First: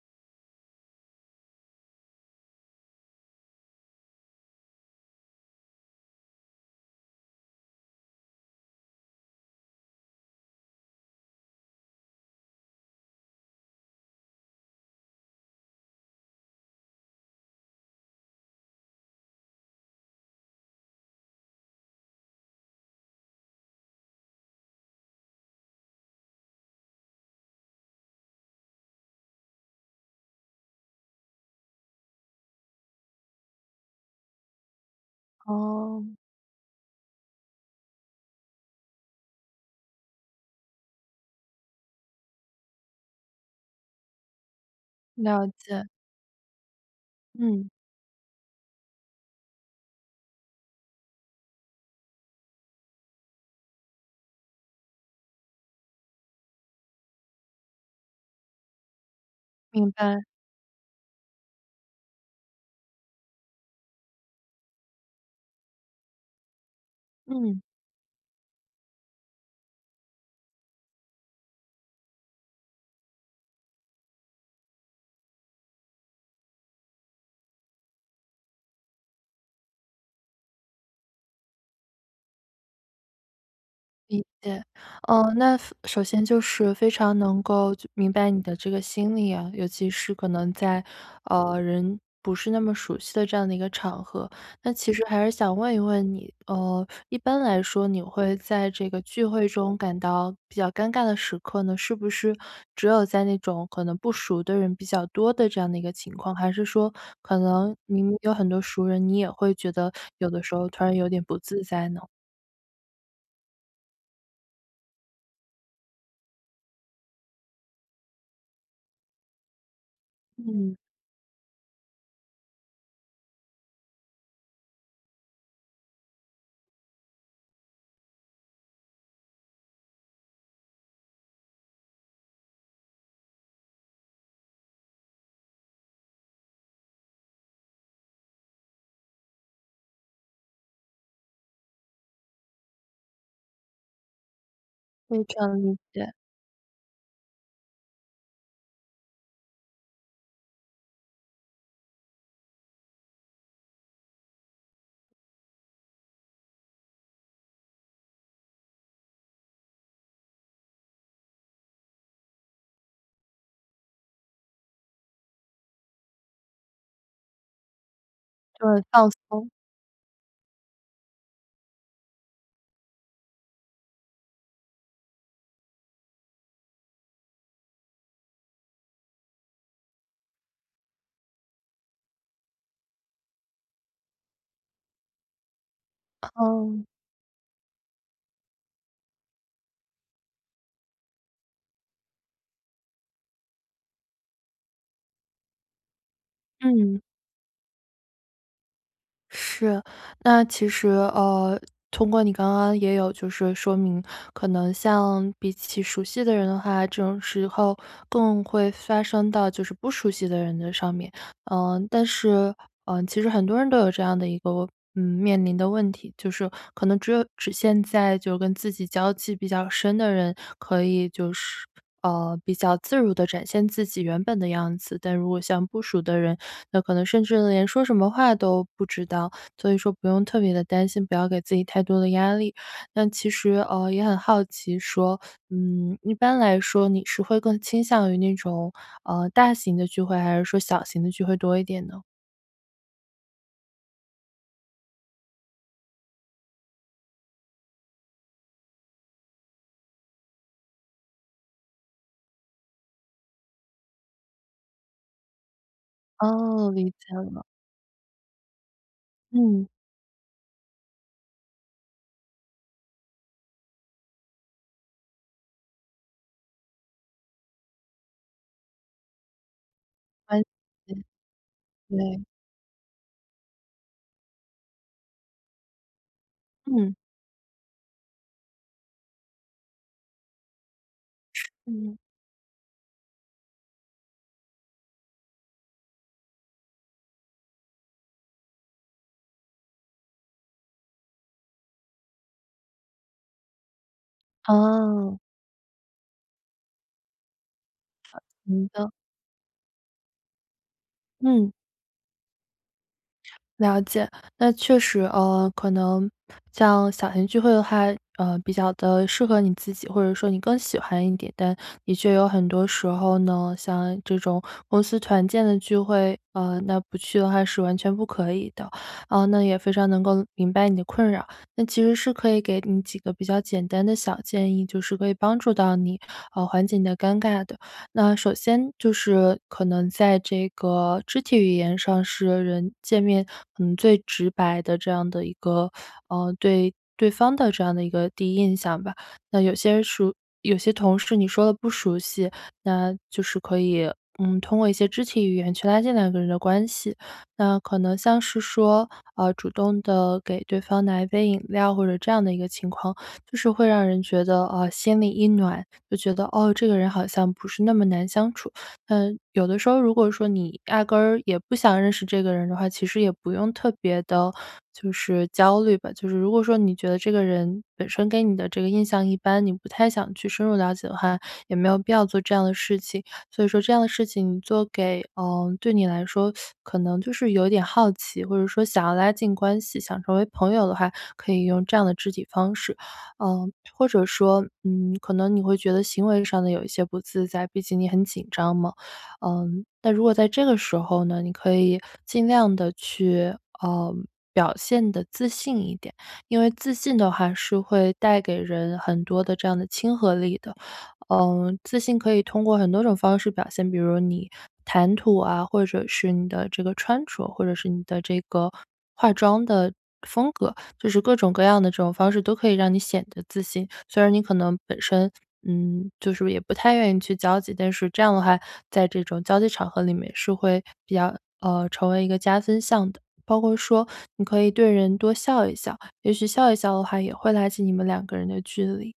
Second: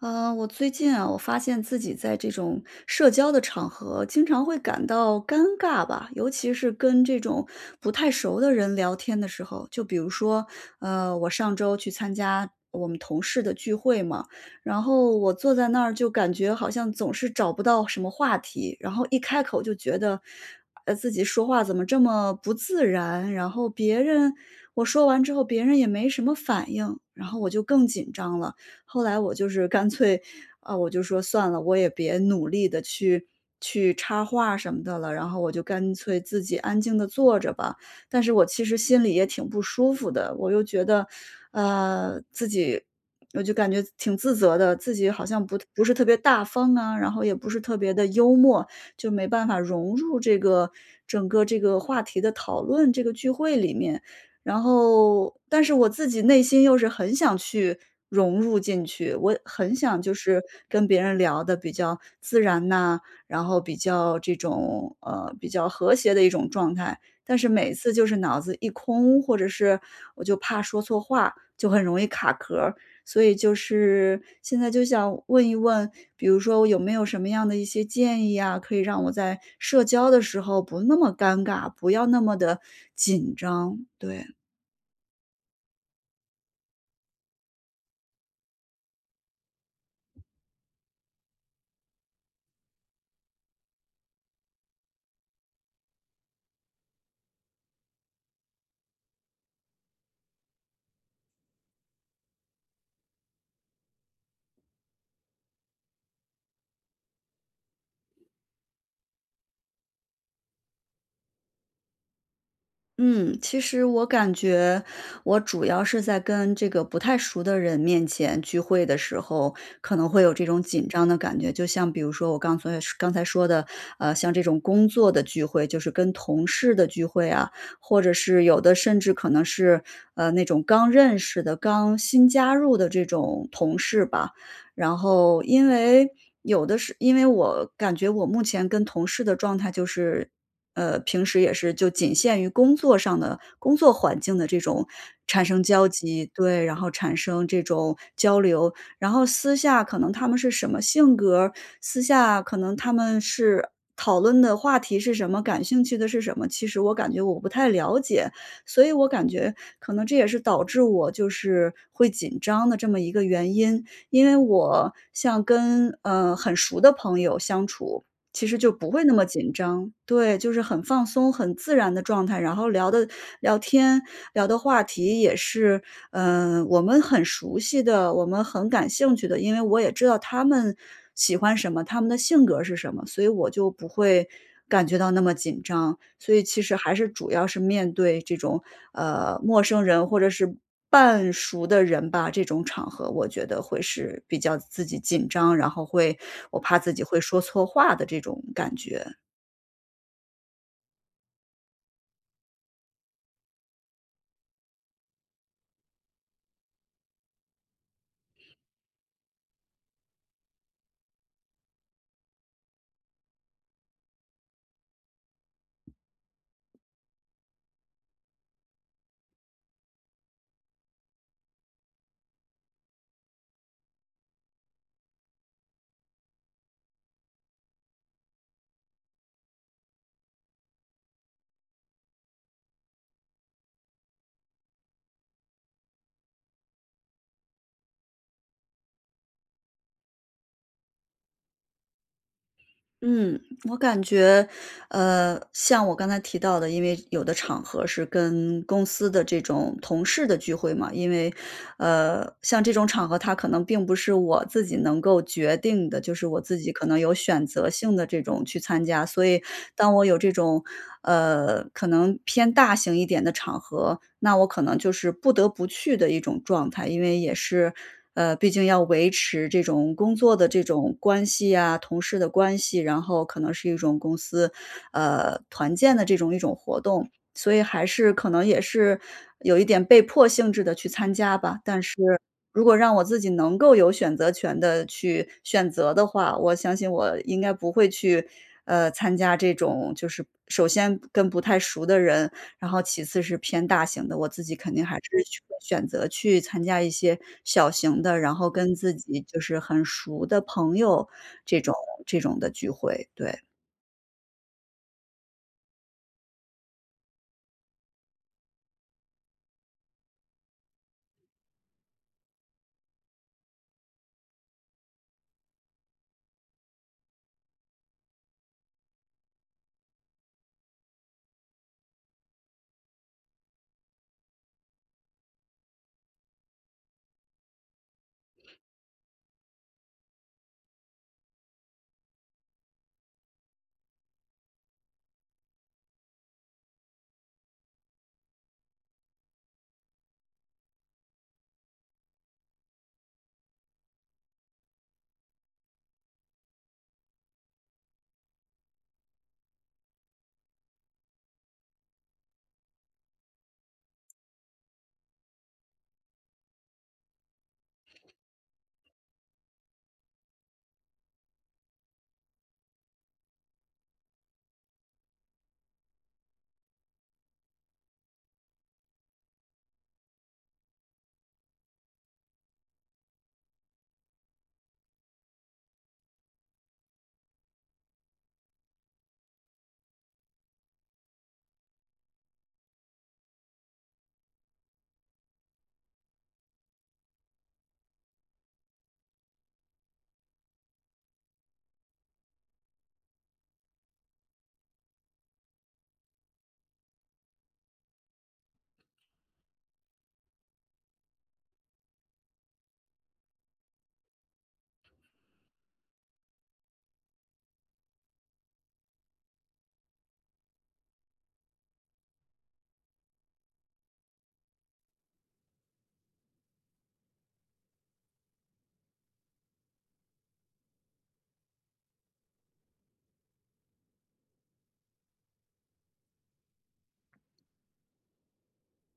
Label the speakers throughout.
Speaker 1: 呃，我最近啊，我发现自己在这种社交的场合经常会感到尴尬吧。尤其是跟这种不太熟的人聊天的时候，就比如说，呃，我上周去参加我们同事的聚会嘛，然后我坐在那儿就感觉好像总是找不到什么话题，然后一开口就觉得自己说话怎么这么不自然，然后别人我说完之后别人也没什么反应，然后我就更紧张了。后来我就是干脆啊，我就说：“算了，我也别努力地去去插话什么的了。”然后我就干
Speaker 2: 哦。
Speaker 1: 脆自己安静地坐着吧。但是我其实心里也挺不舒服的，我又觉得，呃，自己我就感觉挺自责的，自己好像
Speaker 2: 了
Speaker 1: 不不
Speaker 2: 解。
Speaker 1: 是特别大方啊，然后也不是
Speaker 2: 嗯。
Speaker 1: 特别的幽默，就没办法融入这个整个这个话题的讨论，这个聚会里面。然后但是我自己内心又是很想去融入进去，我很
Speaker 2: 明
Speaker 1: 想就
Speaker 2: 白。
Speaker 1: 是跟别人聊得比较自然呐，然后比较这种呃，比较和谐的一种状态。但是
Speaker 2: 嗯。
Speaker 1: 每次就是脑子一空，或者是我就怕说错话，就很容易卡壳儿。所以就是现在就想问一问，比如说有没有什么样的一些建议呀，可以让我在社交的时候不那么尴尬，不要那么地紧张，
Speaker 2: 理
Speaker 1: 对。
Speaker 2: 解。呃，那首先就是非常能够就明白你的这个心理啊，尤其是可能在，呃，人不是那么熟悉的这样的一个场合。那其实还是想问一问你，呃，一般来说你会在这个聚会中感到比较尴尬的时刻呢，是不是只有在那种可能不熟的人比较多的这样的一个情况？还是说可能你有很多熟人，你也会觉得 有的时候突然有点不自在呢？
Speaker 1: 嗯，其实我感觉我主要是在跟这个不太熟的人面前聚会的时候，可能会有这种
Speaker 2: 嗯。
Speaker 1: 紧张的感觉。就像比如说我刚才刚才说的，啊，像这种工作的聚会，就是跟同事的聚会啊，或者是有的甚至可能是，呃，那种刚认识的，刚新加入的这种同事吧。然后因为有的是因为我感觉我目前跟同事的状态就是呃，平时也是就仅限于工作上的工作环境的这种
Speaker 2: 会这
Speaker 1: 产
Speaker 2: 样，
Speaker 1: 生
Speaker 2: 理
Speaker 1: 交
Speaker 2: 解。
Speaker 1: 集，对，然后产生这种交流。然后私下可能他们是什么性格儿，私下可能他们是讨论的话题是什么、感兴趣的是什么，其实我感觉我不太了解。所以我感觉可能这也是导致我就是会紧张的这么一个原因。因为我像跟，呃，很熟的朋友相处，其实
Speaker 2: 就
Speaker 1: 就
Speaker 2: 是
Speaker 1: 不会
Speaker 2: 放
Speaker 1: 那么
Speaker 2: 松。
Speaker 1: 紧张。对，就是很放松、很自然的状态。然后聊的聊天聊的话题也是，嗯，我们很熟悉的、我们很感兴趣的，因为我也知道他们喜欢什么，他们的性格儿是什么，所以我就不会感觉到那么紧张，所以其实
Speaker 2: 哦。
Speaker 1: 还是，主要是面对这种，呃，陌生人或者是半熟的人吧，这种场合我觉得会是比较自己紧张，然后会我怕自
Speaker 2: 嗯。
Speaker 1: 己会说错话的这种感觉。
Speaker 2: 是，那其实，呃，通过你刚刚也有就是说明，可能像比起熟悉的人的话，这种时候更会发生到就是不熟悉的人的上面，呃，但是，呃，其实很多人都有这样的一个嗯，面临的问题，就是可能只有只现在就是跟自己交际比较深的人可以就是呃，比较自如地展现自己原本的样子。但如果像不熟的人，那可能甚至呢，连说什么话都不知道，所以说不用特别地担心，不要给自己太多的压力。那其实，呃，也很好奇说，嗯，一般来说你是会更倾向于那种，呃，大型的聚会，还是说小型的聚会多一点呢？
Speaker 1: 嗯，我感觉呃，像我刚才提到的，因为有的场合是跟公司的这种同事的聚会嘛，因为呃，像这种场合它可能并不是我自己能够决定的，就是我自
Speaker 2: 哦，
Speaker 1: 己可
Speaker 2: 理
Speaker 1: 能有
Speaker 2: 解了。
Speaker 1: 选择性地这种去参加，所以
Speaker 2: 嗯。
Speaker 1: 当我有这种，呃，可能偏大型一点的场合，那我可能就是不得不去的一种状态。因为也是呃，毕竟要维持这种工作
Speaker 2: 歪，
Speaker 1: 的这种
Speaker 2: 咦。
Speaker 1: 关系啊，同事
Speaker 2: 对。
Speaker 1: 的关系，然后可能是一种公司，呃，团建的这种一种活
Speaker 2: 嗯。
Speaker 1: 动，所以还是可能也是有一点被迫性质地去参加吧。但是
Speaker 2: 是。
Speaker 1: 如果让我自己能够有选择权地去选择的话，我相信我应该不会去，呃，参加这种就是首先跟不太熟的人，然后其次是偏大型的，我自己肯定还是
Speaker 2: 哦。
Speaker 1: 选择去参加一些小型的，
Speaker 2: 呃，
Speaker 1: 然后
Speaker 2: 行
Speaker 1: 跟
Speaker 2: 的。
Speaker 1: 自己就是很熟的朋友
Speaker 2: 嗯。
Speaker 1: 这种这种的聚会，对。
Speaker 2: 了解，那确实，呃，可能像小型聚会的话，呃，比较地适合你自己，或者说你更喜欢一点，但的确有很多时候呢，像这种公司团建的聚会，呃，那不去的话是完全不可以的。啊，那也非常能够明白你的困扰，那其实是可以给你几个比较简单的小建议，就是可以帮助到你，呃，缓解你的尴尬的。那首先就是可能在这个肢体语言上是人见面，嗯，最直白的这样的一个，呃，对对方的这样的一个第一印象吧，那有些人熟有些同事你说得不熟悉，那就是可以，嗯，通过一些肢体语言去拉近两个人的关系。那可能像是说，呃，主动地给对方拿一杯饮料，或者这样的一个情况，就是会让人觉得，呃，心里一暖，就觉得，哦，这个人好像不是那么难相处。嗯，有的时候如果说你压根也不想认识这个人的话，其实也不用特别地就是焦虑吧，就是如果说你觉得这个人本身给你的这个印象一般，你不太想去深入了解的话，也没有必要做这样的事情，所以说这样的事情做给呃，对你来说 可能就是有点好奇，或者说想要拉近关系，想成为朋友的话，可以用这样的肢体方式。呃，或者说，嗯，可能你会觉得行为上的有一些不自在，毕竟你很紧张嘛。嗯，那如果在这个时候呢，你可以尽量地去，呃，表现得自信一点，因为自信的话是会带给人很多的这样的亲和力的，呃，自信可以通过很多种方式表现，比如说你谈吐啊，或者是你的这个穿着，或者是你的这个化妆的风格，就是各种各样的这种方式都可以让你显得自信。虽然你可能本身，嗯，就是也不太愿意去交际，但是这样的话，在这种交际场合里面是会比较呃，成为一个加分项的。包括说你可以对人多笑一笑，也许笑一笑的话，也会拉起你们两个人的距离。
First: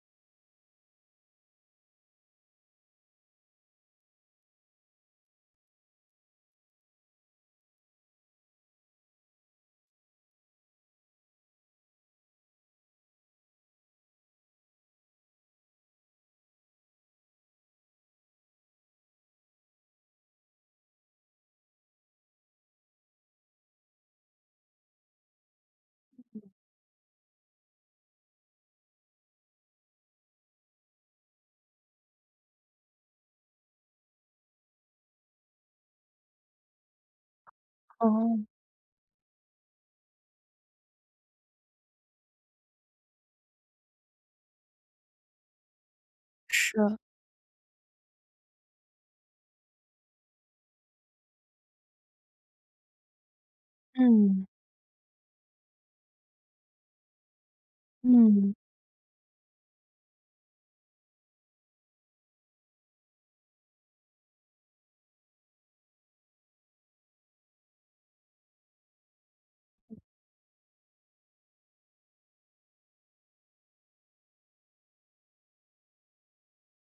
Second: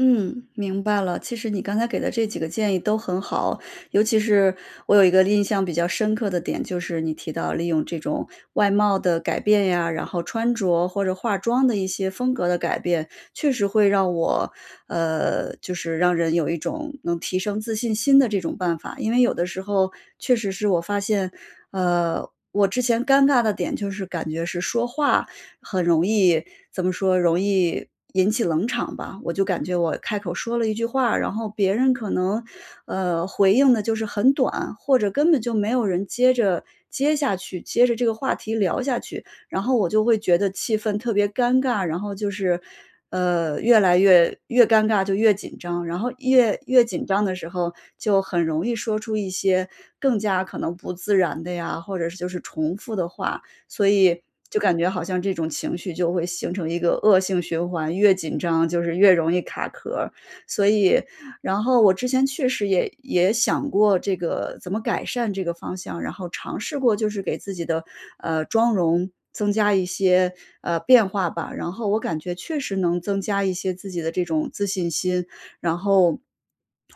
Speaker 1: 嗯，明白了。其实你刚才给的这几个建议都很好。尤其是我有一个印象比较深刻的点，就是你提到利用这种外貌的改变呀，然后穿着或者化妆的一些风格的改变，确实会让我呃，就是让人有一种能提升自信心的这种办法。因为有的时候确实是我发现呃，我之前尴尬的点就是感觉是说话很容易
Speaker 2: 嗯。
Speaker 1: 怎么说容易引起冷场吧，我就感觉我开口说了一句话，然后别人可能，呃，回应得就是很短，或者根本就没有人接着接下去，接着这个话
Speaker 2: 哦。
Speaker 1: 题聊下去。然后我就会觉得气氛特别尴尬，然后就是，呃，越来越越尴尬就越紧张，然后越越
Speaker 2: 是。
Speaker 1: 紧张的时候就很容易说出一些更加可能不自然的呀，或者是就是重复的话，所以
Speaker 2: 嗯。
Speaker 1: 就感觉好像这种情绪就会形成一个恶性循环，越紧
Speaker 2: 嗯。
Speaker 1: 张就是越容易卡壳儿。所以然后我之前确实也也想过这个怎么改善这个方向，然后尝试过就是给自己的，呃，妆容增加一些，呃，变化吧。然后我感觉确实能增加一些自己的这种自信心，然后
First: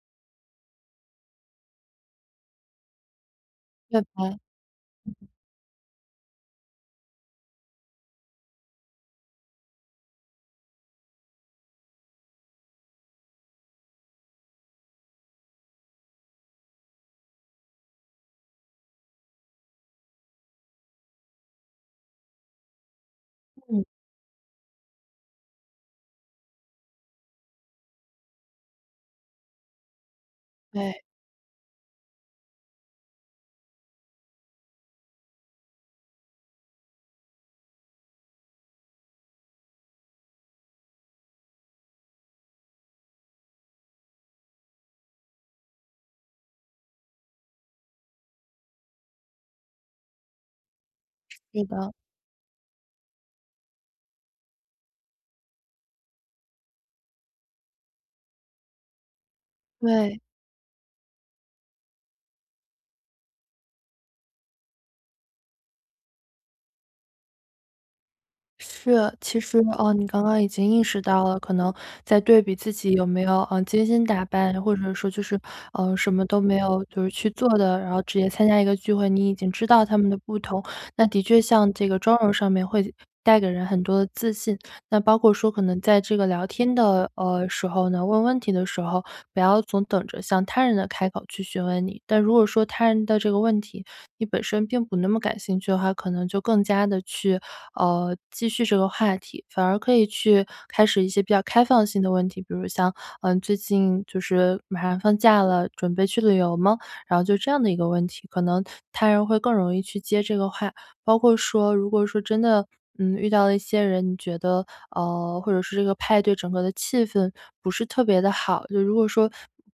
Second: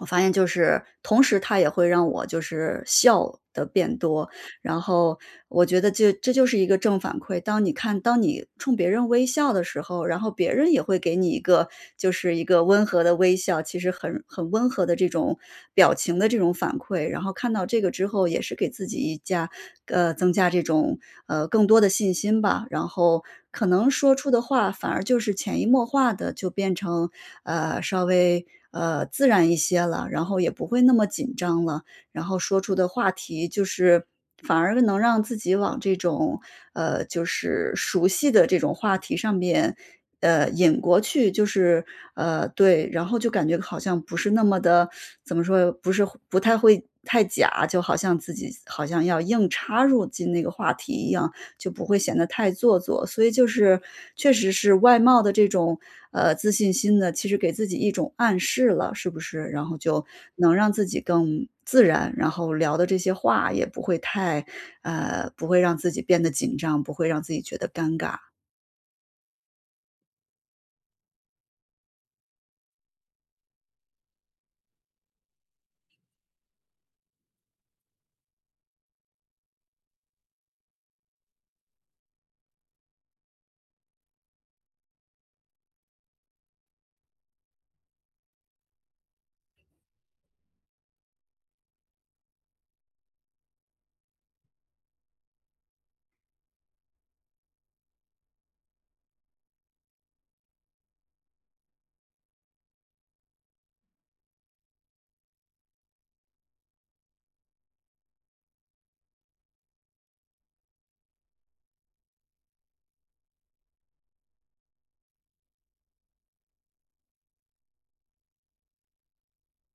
Speaker 1: 我发现就是，同时它也会让我就是笑得变
Speaker 2: [unintelligible]
Speaker 1: 多，
Speaker 2: 嗯。
Speaker 1: 然后我觉得这这就是一个正反馈。当你看当你冲别人微笑的时候，然后别人也会给你一个就是一个温和的微笑，其实很很温和的这种表情的这种反馈，然后看到这个之后也是给自己一加呃，增加这种呃，更多的信心吧。然后可
Speaker 2: 嗯。
Speaker 1: 能说出的话反而就是潜移默化地就变成，呃，稍微，呃，自然一些了，然后也不会那
Speaker 2: 对。
Speaker 1: 么紧张了。然后说出的话题就是反而能让自己往这种呃，就是熟悉的这种话题上面，呃，引过去。就是呃，对。然后就感觉好像不是那么的 怎么说，不是不太会太假，就好像自己好像要硬插入进那个话题一样，
Speaker 2: 是
Speaker 1: 就不
Speaker 2: 的。
Speaker 1: 会显得太做作，所以就是确实是外貌的这种，呃，自信心呢，其实给自己一种暗示了，是不是？然后就
Speaker 2: 对。
Speaker 1: 能让自己更自然，然后聊的这些话也不会太呃，不会让自己变得紧张，不会让自己觉得尴尬。
Speaker 2: 是，其实，呃，你刚刚已经意识到了，可能在对比自己有没有，呃，精心打扮，或者说就是，呃，什么都没有就是去做的，然后直接参加一个聚会，你已经知道它们的不同。那的确像这个妆容上面会带给人很多自信，那包括说可能在这个聊天的，呃，时候呢，问问题的时候，不要总等着，先让他人来开口去询问你。但如果说他人的这个问题，你本身并不那么感兴趣的话，可能就更加地去，呃，继续这个话题。反而可以去开始一些比较开放性的问题，比如像，呃，“最近就是马上放假了，准备去旅游吗？”然后就这样的一个问题，可能他人会更容易去接这个话。包括说如果说真的，嗯，遇到了一些人，你觉得，呃，或者是这个派对整个的气氛，不是特别地好。就如果说，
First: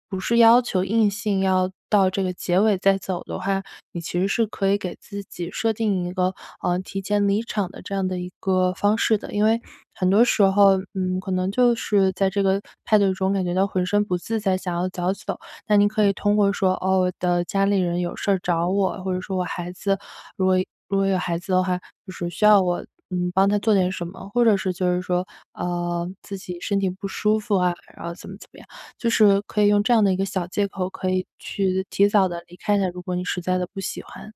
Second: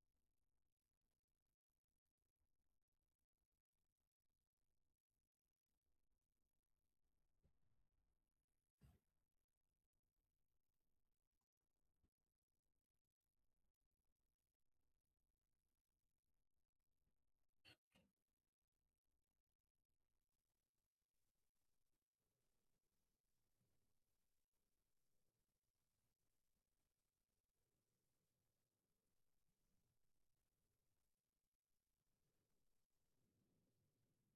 Speaker 2: 不是要求硬性要到这个结尾再走的话，你其实是可以给自己设定一个，呃，提前离场的这样的一个方式的。因为，很多时候，嗯，可能就是在这个派对中感觉到浑身不自在想要早走。那您可以通过说：“哦，我的家里人有事找我”，或者说：“我孩子”，如果如果有孩子的话，就是“……需要我，嗯，帮他做点什么”。或者是就是说，呃，自己身体不舒服啊，然后怎么怎么样。就是可以用这样的一个小借口，可以去提早地离开的，如果你实在的不喜欢。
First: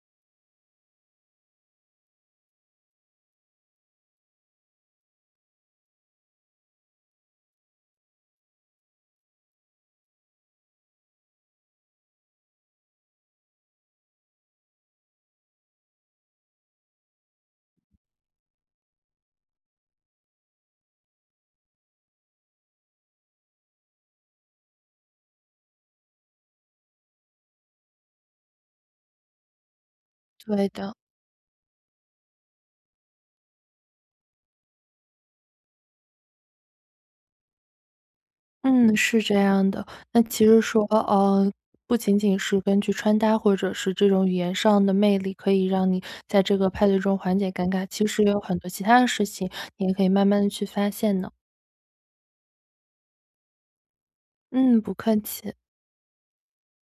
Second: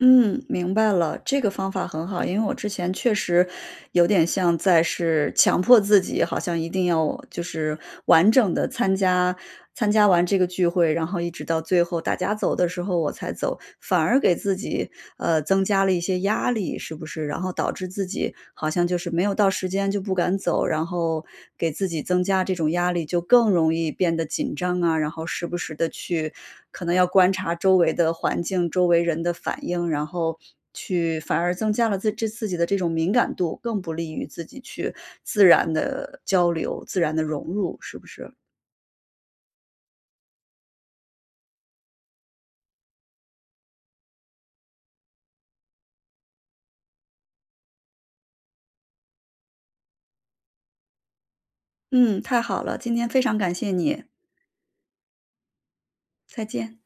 Speaker 1: 嗯，明白了，这个方法很好，因为我之前确实，有点像在是强迫自己好像一定要就是完整的参加参加完这个聚会，然后一直到最后大家走的时候我才走。反而给自己，呃，增加了一些压力，是不是？然后导致自己好像就是没有到时间就不敢走。然后，给自己增加这种压力就更容易变得紧张啊，然后时不时地去可能要观察周围的环境，周围人的反应，然后
Speaker 2: 对的。
Speaker 1: 去反而增加了自这自己的这种敏感度，更不利于自己去自然地交流，自然地融入，是不是？
Speaker 2: 嗯，是这样的。那其实说呃，不仅仅是根据穿搭或者是这种语言上的魅力，可以让你在这个派对中缓解尴尬，其实也有很多其他的事情，你也可以慢慢地去发现呢。
Speaker 1: 嗯，太好了，今天非常感谢你！
Speaker 2: 嗯！不客气。
Speaker 1: 再见。